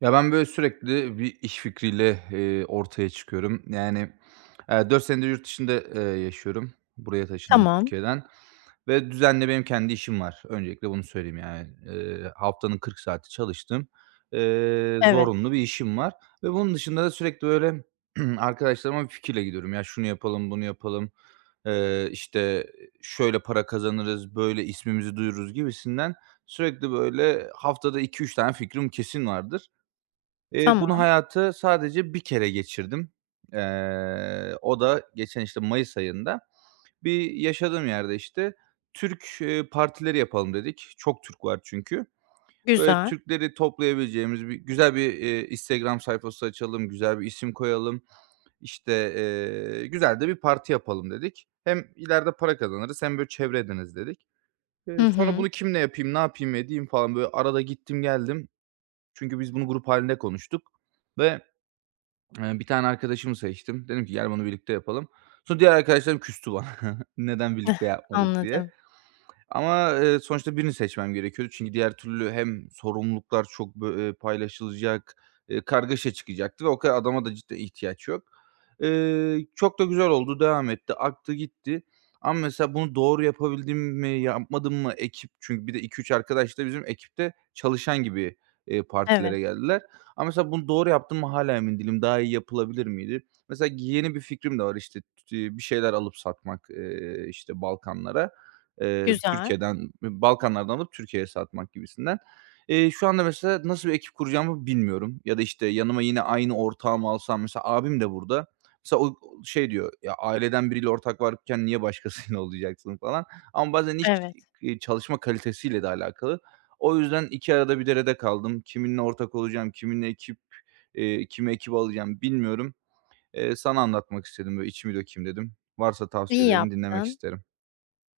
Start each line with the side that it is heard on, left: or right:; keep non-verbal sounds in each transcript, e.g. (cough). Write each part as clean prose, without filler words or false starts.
right: Ya, ben, böyle, sürekli bir iş fikriyle, ortaya çıkıyorum. 4 senedir yurt dışında, yaşıyorum. Buraya taşındım
left: Tamam,
right: Türkiye'den ve düzenli benim kendi işim var. Öncelikle bunu söyleyeyim, yani. Haftanın 40 saati çalıştım,
left: evet,
right: zorunlu bir işim var ve bunun dışında da sürekli, böyle, (clears throat) arkadaşlarıma bir fikirle gidiyorum. "Ya, şunu yapalım, bunu yapalım, işte, şöyle para kazanırız, böyle ismimizi duyururuz." gibisinden sürekli, böyle, haftada iki üç tane fikrim kesin vardır. Bunu
left: tamam,
right: hayatı sadece bir kere geçirdim. O da geçen, işte, mayıs ayında. Bir yaşadığım yerde, işte, Türk, partileri yapalım dedik. Çok Türk var çünkü. Böyle
left: güzel.
right: Türkleri toplayabileceğimiz bir güzel bir, Instagram sayfası açalım, güzel bir isim koyalım. İşte, güzel de bir parti yapalım dedik. Hem ileride para kazanırız hem böyle çevre ediniriz dedik.
left: Hı
right: Sonra
left: hı,
right: bunu kimle yapayım, ne yapayım, edeyim falan, böyle arada gittim geldim. Çünkü biz bunu grup hâlinde konuştuk ve bir tane arkadaşımı seçtim. Dedim ki, "Gel bunu birlikte yapalım." Sonra diğer arkadaşlarım küstü bana. (laughs) "Neden birlikte yapmadık?" diye.
left: anladım.
right: Ama, sonuçta birini seçmem gerekiyordu. Çünkü diğer türlü hem sorumluluklar çok bö paylaşılacak, kargaşa çıkacaktı ve o kadar adama da cidden ihtiyaç yok. Çok da güzel oldu, devam etti, aktı gitti. Ama mesela bunu doğru yapabildim mi, yapmadım mı ekip çünkü bir de iki üç arkadaş da bizim ekipte çalışan gibi,
left: Evet,
right: partilere geldiler. Ama mesela bunu doğru yaptım mı hala emin değilim. Daha iyi yapılabilir miydi? Mesela yeni bir fikrim de var, işte, bir şeyler alıp satmak, işte, Balkanlara.
left: güzel,
right: Türkiye'den, Balkanlardan alıp Türkiye'ye satmak gibisinden. Şu anda mesela nasıl bir ekip kuracağımı bilmiyorum ya da, işte, yanıma yine aynı ortağı mı alsam? Mesela abim de burada. Mesela o şey diyor, "Ya, aileden biriyle ortak varken niye başkasıyla (laughs) olacaksın?" falan ama bazen iş,
left: evet.
right: çalışma kalitesiyle de alakalı. O yüzden 2 arada bir derede kaldım. Kiminle ortak olacağım, kiminle ekip, kimi ekip alacağım bilmiyorum. Sana anlatmak istedim, böyle içimi dökeyim dedim. Varsa
left: İyi
right: tavsiyelerini dinlemek
left: yaptın.
right: isterim.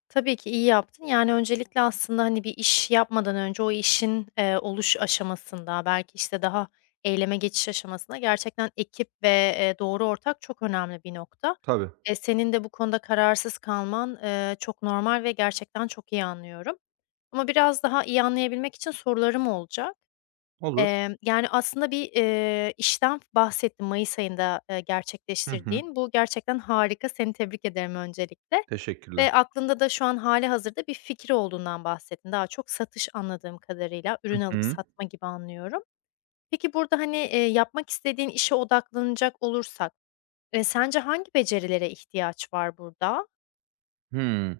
left: Tabii ki iyi yaptın. Yani, öncelikle aslında, hani, bir iş yapmadan önce o işin, oluş aşamasında, belki, işte, daha eyleme geçiş aşamasında gerçekten ekip ve, doğru ortak çok önemli bir nokta.
right: Tabii,
left: Senin de bu konuda kararsız kalman, çok normal ve gerçekten çok iyi anlıyorum. Ama biraz daha iyi anlayabilmek için sorularım olacak.
right: olur.
left: Yani, aslında bir, işten bahsettin mayıs ayında,
right: Hı hı.
left: gerçekleştirdiğin. Bu gerçekten harika, seni tebrik ederim öncelikle
right: Teşekkürler.
left: ve aklında da şu an hali hazırda bir fikir olduğundan bahsettin. Daha çok satış anladığım kadarıyla,
right: Hı
left: ürün alıp
right: hı.
left: satma gibi anlıyorum. Peki burada, hani, yapmak istediğin işe odaklanacak olursak, sence hangi becerilere ihtiyaç var burada?
right: Hımm.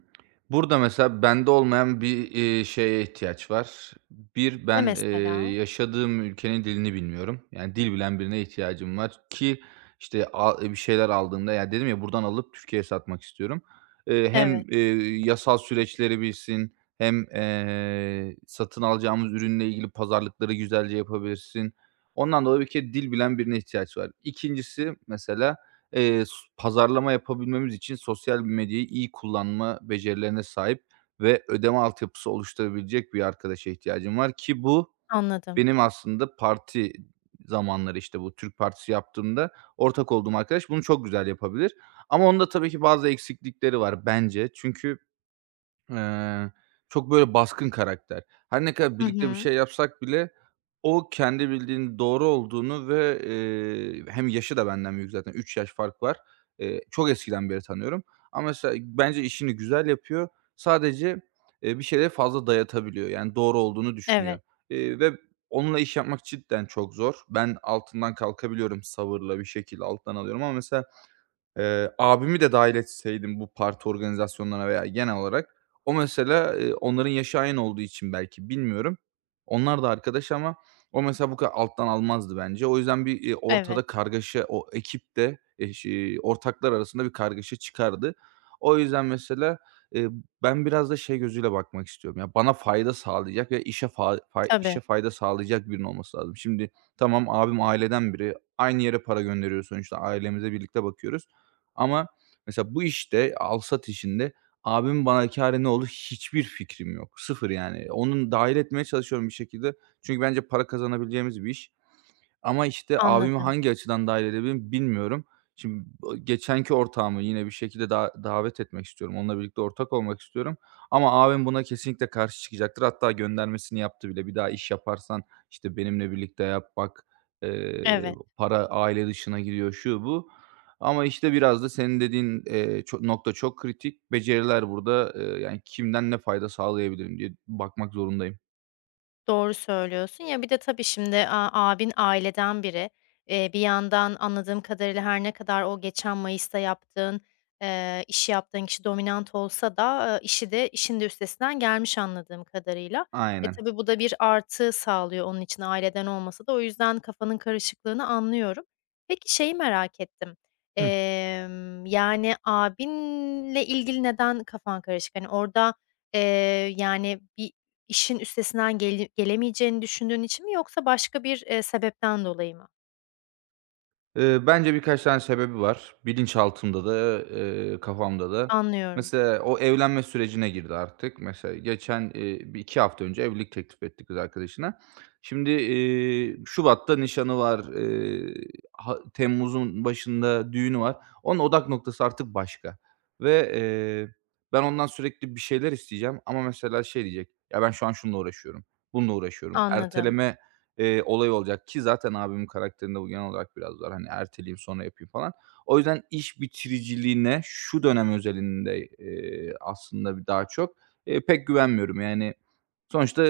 right: Burada mesela bende olmayan bir, şeye ihtiyaç var. Bir,
left: Ne
right: ben, eee,
left: mesela?
right: yaşadığım ülkenin dilini bilmiyorum. Yani dil bilen birine ihtiyacım var ki işte bir şeyler aldığımda ya dedim ya buradan alıp Türkiye'ye satmak istiyorum. Eee,
left: Evet,
right: hem, eee, yasal süreçleri bilsin hem, satın alacağımız ürünle ilgili pazarlıkları güzelce yapabilsin. Ondan dolayı bir kere dil bilen birine ihtiyaç var. 2'ncisi mesela, s pazarlama yapabilmemiz için sosyal medyayı iyi kullanma becerilerine sahip ve ödeme altyapısı oluşturabilecek bir arkadaşa ihtiyacım var ki bu
left: anladım.
right: benim aslında parti zamanları, işte, bu Türk partisi yaptığımda ortak olduğum arkadaş bunu çok güzel yapabilir. Ama onda tabii ki bazı eksiklikleri var bence. Çünkü Eee, çok böyle baskın karakter. Her ne kadar
left: Hı
right: birlikte bir
left: hı.
right: şey yapsak bile o kendi bildiğinin doğru olduğunu ve, hem yaşı da benden büyük zaten 3 yaş fark var. Çok eskiden beri tanıyorum ama mesela bence işini güzel yapıyor. Sadece, bir şeyleri fazla dayatabiliyor. Yani doğru olduğunu düşünüyor,
left: Evet,
right: ve onunla iş yapmak cidden çok zor. Ben altından kalkabiliyorum sabırla bir şekilde alttan alıyorum ama mesela abimi de dahil etseydim bu parti organizasyonlarına veya genel olarak o mesela, onların yaşı aynı olduğu için belki bilmiyorum. Onlar da arkadaş ama o mesela bu kadar alttan almazdı bence. O yüzden bir,
left: evet.
right: ortada kargaşa o ekipte, şi ortaklar arasında bir kargaşa çıkardı. O yüzden mesela, eee, ben biraz da şey gözüyle bakmak istiyorum. Ya, bana fayda sağlayacak ve işe
left: Tabii,
right: fayda sağlayacak birinin olması lazım. Şimdi tamam abim aileden biri. Aynı yere para gönderiyoruz sonuçta. Ailemize birlikte bakıyoruz. Ama mesela bu işte, alsat işinde abimin bana kârı ne olur hiçbir fikrim yok. Sıfır yani. Onu dâhil etmeye çalışıyorum bir şekilde. Çünkü bence para kazanabileceğimiz bir iş. Ama, işte, abimi
left: anladım.
right: hangi açıdan dâhil edebilirim bilmiyorum. Şimdi geçenki ortağımı yine bir şekilde da davet etmek istiyorum. Onunla birlikte ortak olmak istiyorum ama abim buna kesinlikle karşı çıkacaktır. Hatta göndermesini yaptı bile. "Bir daha iş yaparsan, işte, benimle birlikte yap. Bak, eee,
left: Evet.
right: para aile dışına gidiyor." şu, bu. Ama, işte, biraz da senin dediğin, ço nokta çok kritik. Beceriler burada, yani, kimden ne fayda sağlayabilirim diye bakmak zorundayım.
left: Doğru söylüyorsun. Ya, bir de tabii şimdi, abin aileden biri. Bir yandan anladığım kadarıyla her ne kadar o geçen mayısta yaptığın, işi yaptığın kişi dominant olsa da, işi de işin de üstesinden gelmiş anladığım kadarıyla. E,
right: Aynen.
left: tabii bu da bir artı sağlıyor onun için aileden olmasa da. O yüzden kafanın karışıklığını anlıyorum. Peki şeyi merak ettim.
right: Hı
left: Yani, abinle ilgili neden kafan karışık? Hani, orada, eee, yani, İşin üstesinden gele gelemeyeceğini düşündüğün için mi yoksa başka bir, sebepten dolayı mı?
right: Bence birkaç tane sebebi var. Bilinçaltımda da, kafamda da.
left: Anlıyorum,
right: Mesela o evlenme sürecine girdi artık. Mesela geçen, bir 2 hafta önce evlilik teklif etti kız arkadaşına. Şimdi, şubatta nişanı var, ha temmuzun başında düğünü var. Onun odak noktası artık başka ve, ben ondan sürekli bir şeyler isteyeceğim ama mesela şey diyecek, "Ya, ben şu an şununla uğraşıyorum, bununla uğraşıyorum."
left: anladım.
right: Erteleme olay olacak ki zaten abimin karakterinde bu genel olarak biraz var. Hani erteleyeyim sonra yapayım falan. O yüzden iş bitiriciliğine şu dönem özelinde, aslında pek güvenmiyorum. Yani sonuçta,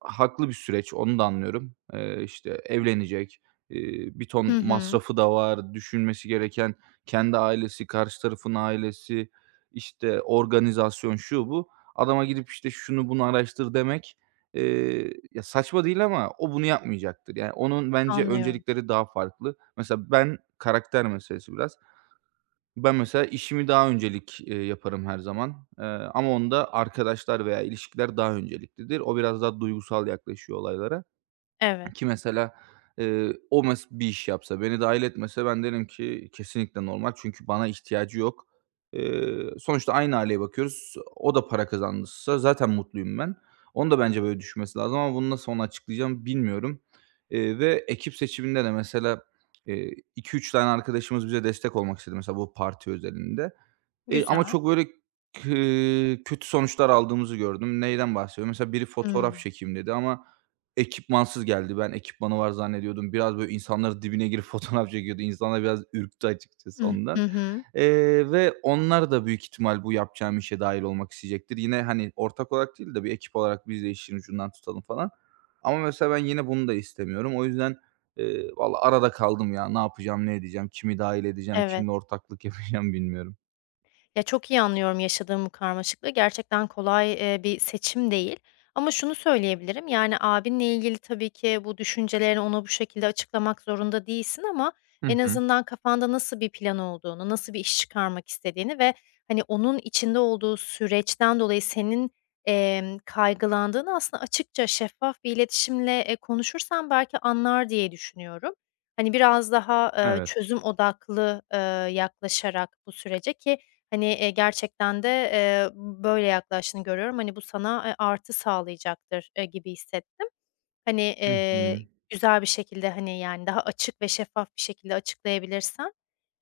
right: haklı bir süreç, onu da anlıyorum. İşte evlenecek, bir
left: Hı
right: ton
left: hı,
right: masrafı da var, düşünmesi gereken kendi ailesi, karşı tarafın ailesi, işte organizasyon, şu bu. Adama gidip işte şunu bunu araştır demek ya, saçma değil ama o bunu yapmayacaktır. Yani, onun bence
left: anlıyorum.
right: öncelikleri daha farklı. Mesela ben karakter meselesi biraz. Ben mesela işimi daha öncelik, yaparım her zaman, ama onda arkadaşlar veya ilişkiler daha önceliklidir. O biraz daha duygusal yaklaşıyor olaylara.
left: Evet,
right: Ki mesela, o mes bir iş yapsa, beni dahil etmese ben derim ki kesinlikle normal çünkü bana ihtiyacı yok. Sonuçta aynı aileye bakıyoruz. O da para kazansa zaten mutluyum ben. Onun da bence böyle düşünmesi lazım ama bunu nasıl ona açıklayacağım bilmiyorum. Ve ekip seçiminde de mesela, iki üç tane arkadaşımız bize destek olmak istedi mesela bu parti özelinde. Ama
left: güzel.
right: çok böyle k kötü sonuçlar aldığımızı gördüm. Neyden bahsediyorum? Mesela biri fotoğraf
left: Hımm.
right: çekeyim dedi ama ekipmansız geldi. Ben ekipmanı var zannediyordum. Biraz böyle insanların dibine girip (laughs) fotoğraf çekiyordu. İnsanlar biraz ürktü açıkçası
left: Ih,
right: ondan.
left: hı hı,
right: Ve onlar da büyük ihtimal bu yapacağım işe dâhil olmak isteyecektir. Yine, hani, ortak olarak değil de bir ekip olarak biz de işin ucundan tutalım falan. Ama mesela ben yine bunu da istemiyorum. O yüzden, valla arada kaldım ya. Ne yapacağım, ne edeceğim, kimi dâhil edeceğim,
left: evet.
right: kimle ortaklık (laughs) yapacağım bilmiyorum.
left: Ya, çok iyi anlıyorum yaşadığım bu karmaşıklığı. Gerçekten kolay, bir seçim değil ama şunu söyleyebilirim, yani, abinle ilgili tabii ki bu düşüncelerini ona bu şekilde açıklamak zorunda değilsin ama
right: Hı
left: en
right: hı.
left: azından kafanda nasıl bir plan olduğunu, nasıl bir iş çıkarmak istediğini ve, hani, onun içinde olduğu süreçten dolayı senin, kaygılandığını aslında açıkça, şeffaf bir iletişimle, konuşursan belki anlar diye düşünüyorum. Hani, biraz daha,
right: Evet.
left: çözüm odaklı, yaklaşarak bu sürece ki hani, gerçekten de, böyle yaklaştığını görüyorum. Hani, bu sana, artı sağlayacaktır, gibi hissettim. Hani,
right: Hı hı.
left: güzel bir şekilde, hani, yani, daha açık ve şeffaf bir şekilde açıklayabilirsen,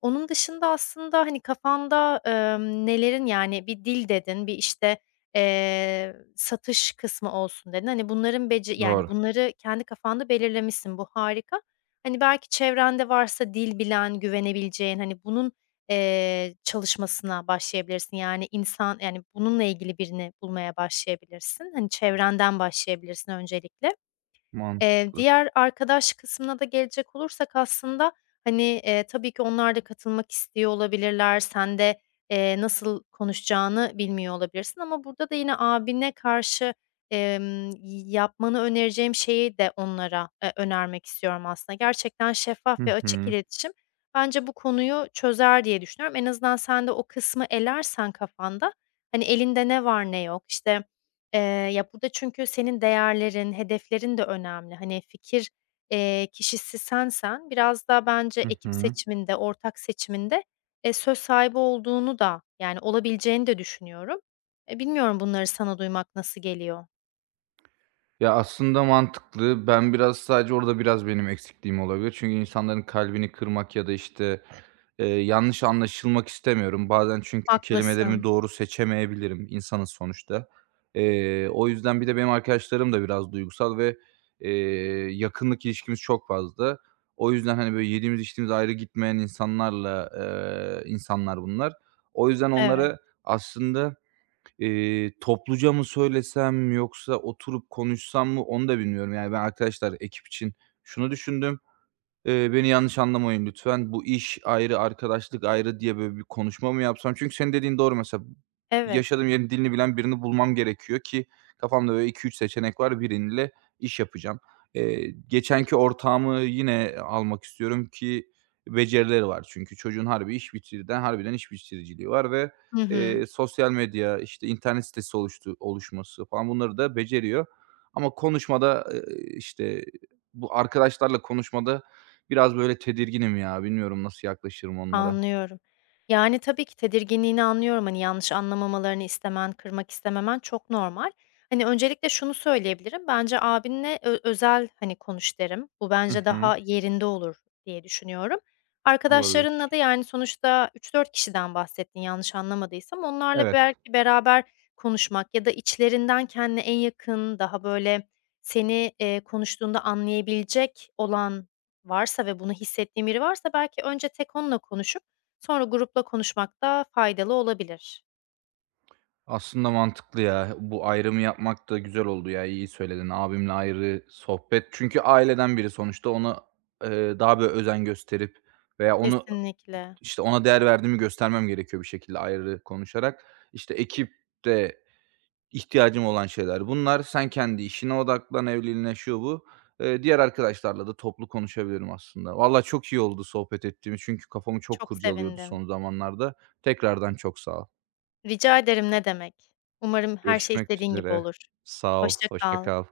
left: onun dışında aslında, hani, kafanda, nelerin yani bir dil dedin, bir, işte, satış kısmı olsun dedin. Hani, bunların beci yani
right: Doğru.
left: bunları kendi kafanda belirlemişsin. Bu harika. Hani, belki çevrende varsa dil bilen, güvenebileceğin, hani, bunun, çalışmasına başlayabilirsin. Yani insan yani bununla ilgili birini bulmaya başlayabilirsin. Hani, çevrenden başlayabilirsin öncelikle.
right: Mantıklı.
left: Diğer arkadaş kısmına da gelecek olursak aslında, hani, tabii ki onlar da katılmak istiyor olabilirler. Sen de, nasıl konuşacağını bilmiyor olabilirsin ama burada da yine abine karşı, emm, yapmanı önereceğim şeyi de onlara, önermek istiyorum aslında. Gerçekten şeffaf ve
right: Hı
left: açık
right: hı.
left: iletişim bence bu konuyu çözer diye düşünüyorum. En azından sen de o kısmı elersen kafanda, hani, elinde ne var ne yok, işte Eee, burada çünkü senin değerlerin, hedeflerin de önemli. Hani, fikir, kişisi sensen biraz daha bence
right: Hı
left: ekip
right: hı.
left: seçiminde, ortak seçiminde, söz sahibi olduğunu da, yani, olabileceğini de düşünüyorum. E, bilmiyorum bunları sana duymak nasıl geliyor?
right: Ya, aslında mantıklı. Ben biraz sadece orada biraz benim eksikliğim olabilir. Çünkü insanların kalbini kırmak ya da, işte, yanlış anlaşılmak istemiyorum. Bazen çünkü kelimelerimi
left: Haklısın.
right: doğru seçemeyebilirim. İnsanız sonuçta. O yüzden bir de benim arkadaşlarım da biraz duygusal ve, eee, yakınlık ilişkimiz çok fazla. O yüzden, hani, böyle yediğimiz içtiğimiz ayrı gitmeyen insanlarla, insanlar bunlar. O yüzden
left: Evet,
right: onlara aslında topluca mı söylesem yoksa oturup konuşsam mı onu da bilmiyorum. Yani ben arkadaşlar ekip için şunu düşündüm, beni yanlış anlamayın lütfen. Bu iş ayrı, arkadaşlık ayrı diye böyle bir konuşma mı yapsam? Çünkü senin dediğin doğru mesela.
left: evet.
right: Yaşadığım yerin dilini bilen birini bulmam gerekiyor ki kafamda böyle iki üç seçenek var. Biriyle iş yapacağım. Geçenki ortağımı yine almak istiyorum ki becerileri var. Çünkü çocuğun harbiden iş bitiriciliği var ve,
left: Hı hı.
right: sosyal medya, işte, internet sitesi oluşması falan bunları da beceriyor. Ama konuşmada, işte, bu arkadaşlarla konuşmada biraz böyle tedirginim ya. Bilmiyorum nasıl yaklaşırım onlara.
left: Anlıyorum. Yani, tabii ki tedirginliğini anlıyorum. Hani, yanlış anlamamalarını istemen, kırmak istememen çok normal. Hani, öncelikle şunu söyleyebilirim. Bence abinle özel, hani, konuş derim. Bu
right: Hı
left: bence
right: hı.
left: daha yerinde olur diye düşünüyorum.
right: Olabilir.
left: Arkadaşlarınla da, yani, sonuçta üç dört kişiden bahsettin yanlış anlamadıysam. Onlarla
right: Evet.
left: belki beraber konuşmak ya da içlerinden kendine en yakın, daha böyle seni, konuştuğunda anlayabilecek olan varsa ve bunu hissettiğin biri varsa belki önce tek onunla konuşup sonra grupla konuşmak da faydalı olabilir.
right: Aslında mantıklı ya. Bu ayrımı yapmak da güzel oldu ya. İyi söyledin. Abimle ayrı sohbet. Çünkü aileden biri sonuçta. Ona, daha böyle özen gösterip veya onu,
left: Kesinlikle.
right: işte, ona değer verdiğimi göstermem gerekiyor bir şekilde ayrı konuşarak. İşte, ekip de İhtiyacım olan şeyler bunlar. Sen kendi işine odaklan, evliliğine, şu bu. Diğer arkadaşlarla da toplu konuşabilirim aslında. Valla çok iyi oldu sohbet ettiğimiz çünkü kafamı çok
left: Çok
right: kurcalıyordu
left: sevindim.
right: son zamanlarda. Tekrardan çok sağ ol.
left: Rica ederim, ne demek. Umarım her şey
right: Görüşmek
left: istediğin gibi
right: üzere.
left: olur.
right: Sağ ol,
left: Hoşça
right: hoşça
left: kal.
right: kal.